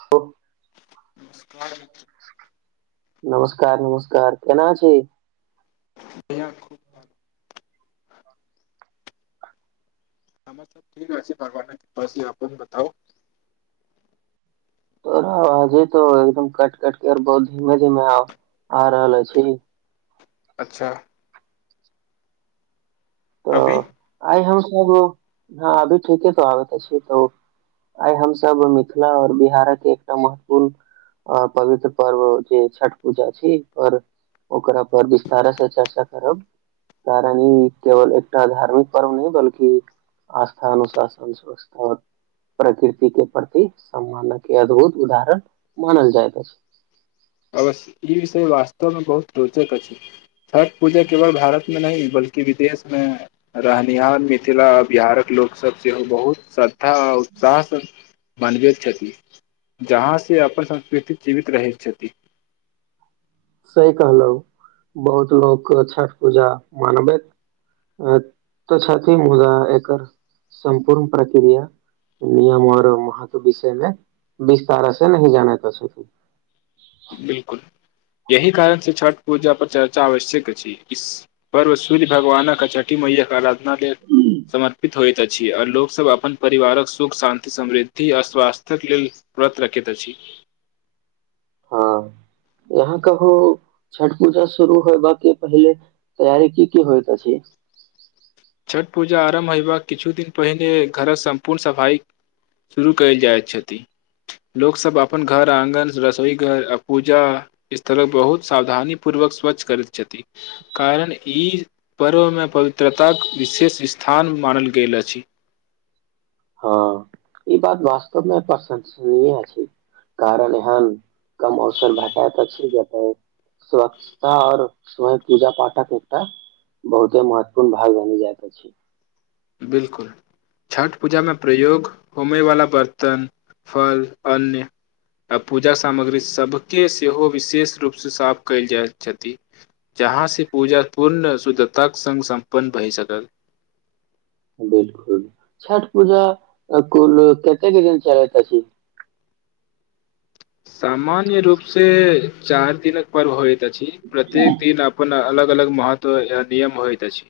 हो नमस्कार। नमस्कार-नमस्कार केना छी। बढ़ियाँ खूब भालो। हमर सब ठीक अछि भगवानक कृपा से अपन बताउ। तोरा आजे तो एगदम काट-काट केर बहुत धीमे-धीमे आ आ रहल अछि। अच्छा। अभी तऽ आय हम एगो हाँ अभी ठीके तो आबैत अछि तऽ उ आय हम सब मिथला और बिहारक के एकटा महत्वपूर्ण अ पवित्र पर्व जे छठ पूजा छी और ओकरा पर विस्तार से चर्चा करब कारण ई केवल एकटा धार्मिक पर्व नहि बल्कि आस्था, अनुशासन, स्वस्था और प्रकृति के प्रति सम्मानक के अद्भुत उदाहरण मानल जाएत अछि। अवश्य ई विषय वास्तव मे बहुत रोचक अछि, छठ पूजा केवल भारत मे नहि बल्कि विदेश मे रहनिहार मिथला, बिहारक लोक सब सेहो बहुत श्रद्धा आ उत्साह से मनबैत छथि, जहाँ से अपन संस्कृति जीवित रहै छ थी। सही कहलौ बहुत लोक छठ पूजा मनबैत अ तऽ छथिन, मुदा एकर सम्पूर्ण प्रक्रिया नियम और महत्व विषय मे विस्तार से नहि जानैत छथिन। बिलकुल यही कारण से छठ पूजा पर चर्चा आवश्यक अछि, इस पर्व सूर्य भगवानक अ छठी मैया के अरा धना के समर्पित होएत अछि आ लोक सब अपन परिवारक सुख, शान्ति, समृद्धि आ स्वास्थ्यक लेल व्रत रखैत अछि। हाँ यहाँ कहू छठ पूजा शुरू होयबा के पहिले तैयारी की-की होएत अछि। छठ पूजा आरम्भ होयबाक किछु दिन पहिने घर सम्पूर्ण सफाई शुरू कयल जाय छथि, लोक सब अपन घर, आँगन, रसोई घर आ पूजा स्थलक बहुत सावधानी पूर्वक स्वच्छ करैत छथि, कारण ई पर्व मे पवित्रताक विशेष स्थान मानल गेल अछि। हँ ई बात वास्तव मे प्रशंसनीय अछि, कारण एहन कम अवसर भेटाएत अछि जतय स्वच्छता और [unintelligible] पूजा-पाठक एकटा बहुते महत्वपूर्ण भाग बनि जाएत अछि। बिलकुल छठ पूजा मे प्रयोग हो मे वला बर्तन, फल, अन्न आ पूजा सामग्री सब के सेहो विशेष रूप सँ साफ कयल जाएत छथि, जहाँ से पूजा पूर्ण शुद्धताक संग सम्पन्न भय सकल। बिलकुल छठ पूजा अ कुल कतेक दिन चलैत अछि। सामान्य रूप से चार दिनक पर्व होय त अछि, प्रत्येक दिन अपन अलग अलग महत्व ए नियम होएत अछि,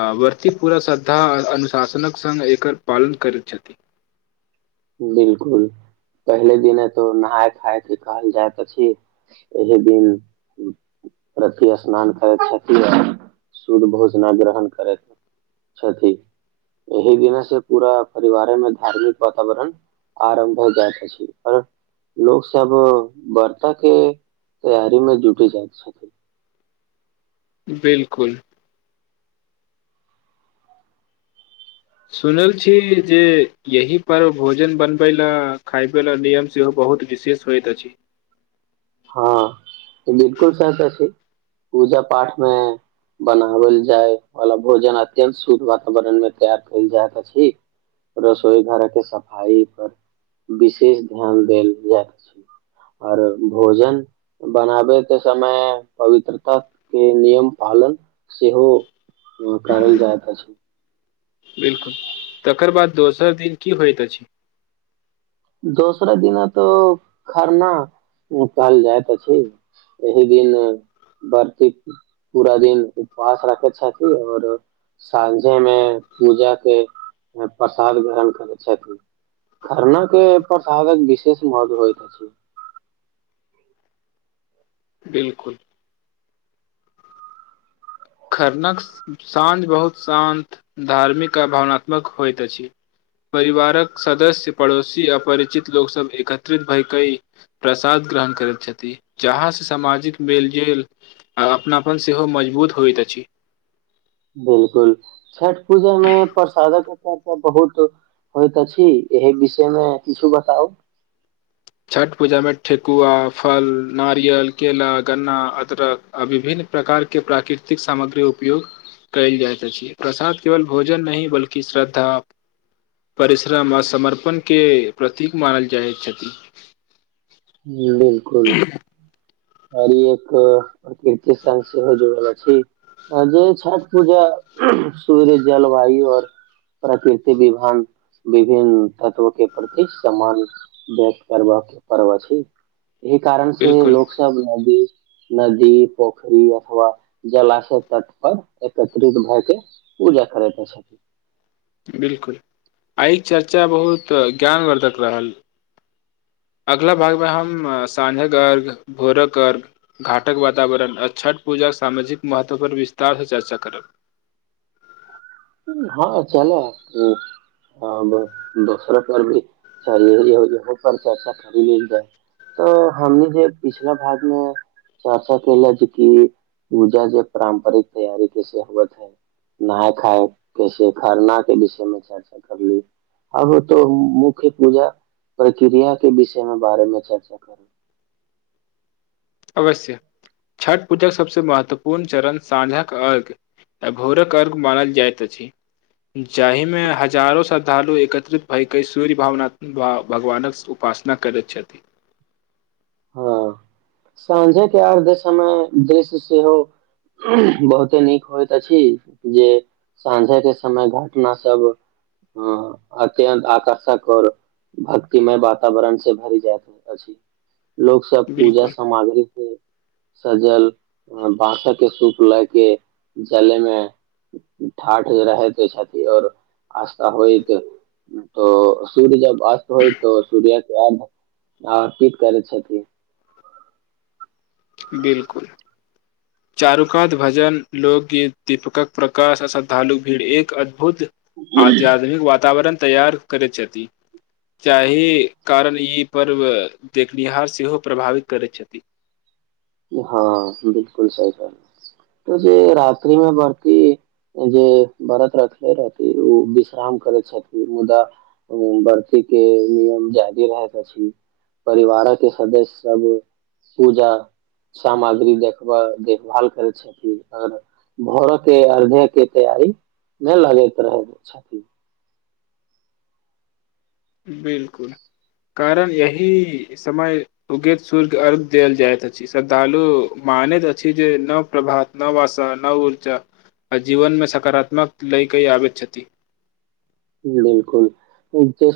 आ व्रती पूरा श्रद्धा अनुशासनक संग एकर पालन करैत छथि। बिलकुल पहिले दिने तो नहाय खायत कहल जाएत अछि, एहि दिन व्रती स्नान करैत छथि आ शुद्ध भोजना ग्रहण करैत छथि, एहि दिने से पूरा परिवारे मे धार्मिक आ वातावरण आरम्भ भ जाएत अछि आर लोक सब वर्ता के तैयारी मे जुटी जाएत छथिन। बिलकुल। सुनल छी जे यही पर्व भोजन बनबै लै, खायबै लै नियम सेहो बहुत विशेष होएत अछि। हाँ बिलकुल सच अछि, पूजा-पाठ मे बनावल जाय वाला भोजन अत्यंत शुद्ध वातावरण मे तैयार कैल जाएत अछि, रसोई घर के सफाई पर विशेष ध्यान देल जाएत अछि और भोजन बनाबे के समय पवित्रता के नियम पालन सेहो करल जाएत अछि। बिलकुल तकर बाद दोसर दिन की होएत अछि। दोसरा दिना तो खरना कहल जाएत अछि, एहि दिन व्रती पूरा दिन उपवास रखे छथि और साँझे मे पूजा के ए प्रसाद ग्रहण करै छथिन खरना के प्रसादक विशेष महत्व होएत अछि। बिलकुल। खरनाक साँझ बहुत शान्त, धार्मिक आ भावनात्मक होएत अछि, परिवारक सदस्य पड़ोसी आ परिचित लोक सब एकत्रित भय के प्रसाद ग्रहण करत छथि, जहाँ से सामाजिक मेल-जेल आ अपनापन सेहो मजबूत होएत अ छी। बिलकुल छठ पूजा मे प्रसादक चर्चा बहुत होएत अछि, एहि विषय मे किछो बताउ। छठ पूजा मे ठेकुआ, फल, नारियल, केला, गन्ना, अदरक आ विभिन्न प्रकार के प्राकृतिक सामग्री उपयोग काएल जाएत अछि, प्रसाद केवल भोजन नहि बल्कि श्रद्धा, परिश्रम आ समर्पण के प्रतीक मानल जाएत छथि। जी बिल्कुल। [unintelligible] आओर ई एक प्रकृति स सेहो जुड़ल अछि जे छठ पूजा -सूर्य जलवायु आओर प्रकृति विभान विभिन्न तत्व के प्रति सम्मान व्यक्त करबबाक के पर्व। [unintelligible] ई कारण से बिलकुल लोक नदी -नदी पोखरी अथवा जलाशय तट परर एकत्रित भए के पूजा करैत। छथिन [unintelligible] बिलकुल आइ चर्चा बहुत ज्ञानवर्धक रहल अगला भागमे हम साँझक अर्घ भोरक अर्घ्य घाटक वातावरण आ छठ पूजाक सामाजिक महत्व पर विस्तार से चर्चा करब। [unintelligible] हँ चल- अ दोसरो पर भीहो पर चर्चा करि लेल जाय तऽ हमनी जे पिछला भाग मे चर्चा केले जे कि पूजा जे पारम्परिक तैयार कैस हुत है नहााय खााय। कैसे खरना के विषय मे चर्चा कर ली अब तो मुख्य पूजा प्रक्रिया के विषय मे बारेमे चर्चा करू। [unintelligible] अवश्य छठ पूजाक सबसँ महत्वपूर्ण चरण साँझक अर्घ्य आ भोरक अर्घ्य मानल जाइत अछि जाहिमे हजारो श्रद्धालु एकत्रित भएके सूर्य भावनात्म भगवानक उपासना करैत छथि। [unintelligible] हँ साँझेके अर्ध समय दृश्य सेहो- बहुते नीक होइत अछि जे साँझेके समय घटना सभ अ अत्यन्त आकर्षक आओर भक्तिमय वातावरण से भरि जाइत अछि। [unintelligible] लोकोग सब पूजा बिल्कुल सामग्री के। [unintelligible] सजल -बासक के सूप लए के जलेमे -ठाठ रहैत छथि और आस्था होइत तऽ सूर्य जब अस्त होय त सूर्य के अर्ध। करै छथि। [unintelligible] बिलकुल। [unintelligible] चारुकात भजन लोकगीत दीपकक प्रकाश श्रद्धालु भीड़ एक अद्भुत। [unintelligible] आत्याधुनिक वातावरण। [unintelligible] तैयार करैत छथि -तहि कारण ई पर्व देखनिहार सेहो प्रभावित करैत छथि। [unintelligible] हँ बिलकुल सही तऽ जे रातिमे वती जे व्रत रखले रहथि ओ विश्राम करैत छथिन मुदा वर्तीीक के नियम जादी रहैत अछि परिवार के सदस्य सब पूजा। सामग्री देखबह देखभाल करै छथिन अगर भरके अर्धेके तैयारी नहि लगैत रहै छथिन। [unintelligible] बिलकुल कारण यह समय उगैत सूर्य अर्घ देल जाइत अछि श्रद्धालु मानैत अछि जे न प्रभात न वसा न ऊर्जा आ जीवनमे सकारात्मक लय कई आबैत छथि। [unintelligible] बिलकुल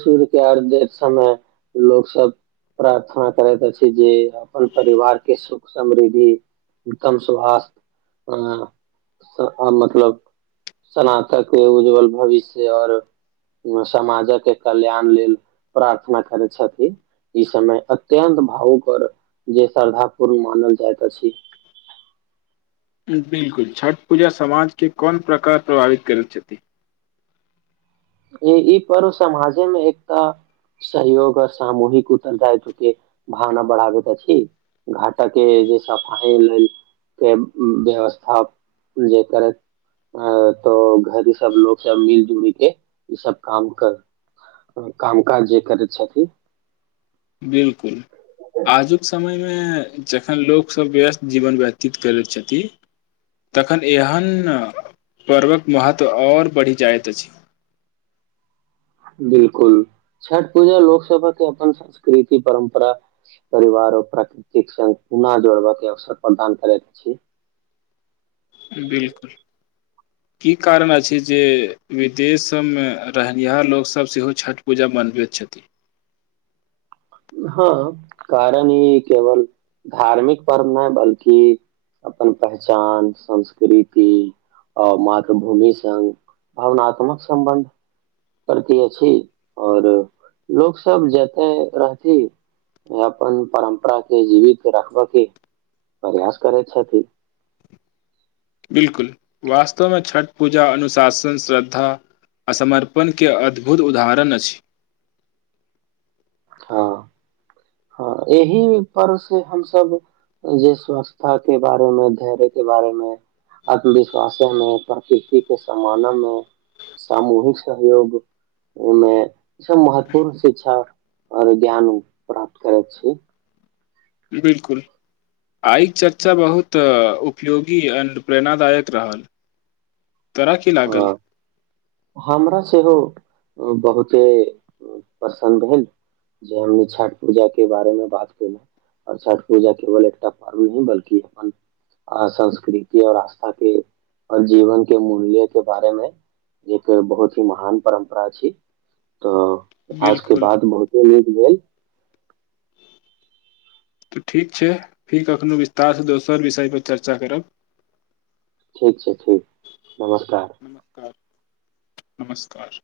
सूर्य के अर् समय लोक सब प्रार्थना करैत अछि जे अपन परिवार के सुख समृद्धि उत्तम सु अ मतलब सनातक उज्ज्वल भविष्य आओर। [unintelligible] समाजके कल्याण लेल प्रार्थना करै छथिन ई समय अत्यन्त भावुक आओर जे श्रद्धा पूर्ण मानल जाइत अछि। [unintelligible] बिलकुल छठ पूजा समाजके कोन प्रकार प्रभावित करैत छथि। [unintelligible] ई पर्व समाजेमे एकटा सहयोग आर सामूहिक उत्तरदायित्व के भावना बढ़ाबैत अछि घाटक के जे सफाइ लेल के व्यवस्था जे करैत- अ तऽ घर सब लोको सब मिल जुल के। ई सब काम कर काम काज जे करैत छथि। [unintelligible] बिलकुल। [unintelligible] आजुक समयमे। [unintelligible] जखन लोक सब व्यस्त जीवन व्यतीत करैत छथि तखन एहन- पर्वक महत्व आओर बढ़ि जाइत अछि। [unintelligible] बिलकुल छठ पूजा लोक सब के अपन संस्कृति परम्परा परिवार आऔर प्राकृतिक संग पुना जोड़ब के अवसर प्रदान करैत छी। [unintelligible] बिलकुल की कारण अछि जे विदेश सभमे रहनिहार लोकसभ सेहो छठि पूजा मनबैत छथिन। [unintelligible] हँ कारण ई केवल धार्मिक पर्व नहि बल्कि अपन पहचान संस्कृति आ मातृभूमि स भावनात्मक सम्बन्ध। [unintelligible] करती अछि आओर लोकसभ जते रहथि -अपन परम्परे जीवित रखबयके प्रयास करैत छथिन। [unintelligible] बिलकुल वास्तवमे छठ पूजा अनुशासन श्रद्धा आ समर्पणके अद्भुत उदाहरण अछि। [unintelligible] हँ हँ एहि परर् से हमस जे स्वस्ता के बारे मे धैर्य के बारे मे आत्मविश्वासे मे प्रकृति के सम्मान मे सामूहिक सहयोग मे सब महत्वपूर्ण शिक्षा आओर ज्ञान। [unintelligible] प्राप्त कर छी। [unintelligible] बिलकुल [unintelligible] आइ चर्चा बहुत उपयोगी एणड प्रेरणादायक रहल। [unintelligible] कर की लागल। हँ [unintelligible] हमरा सेहो बहुते प्रसन्न भेल जे हम छठि पूजाके बारेमे बात कयेलहु आओर छठि पूजा केवल एकटा पर्व नहिी बल्कि अपन संस्कृति आओर आस्थाके आओर जीवनके मूल्यके बारेमे। एक बहुत ही महान परम्परा छी तऽ। [unintelligible] इहाज के बिलकुल बाद बहुते गेल। [unintelligible] तऽ ठीक छै फेर कखनोहु विस्तारसँ दोसर विषयपर चर्चा करब। [unintelligible] ठीक छै ठीक नमस्कार। [unintelligible] नमस्कार नमस्कार।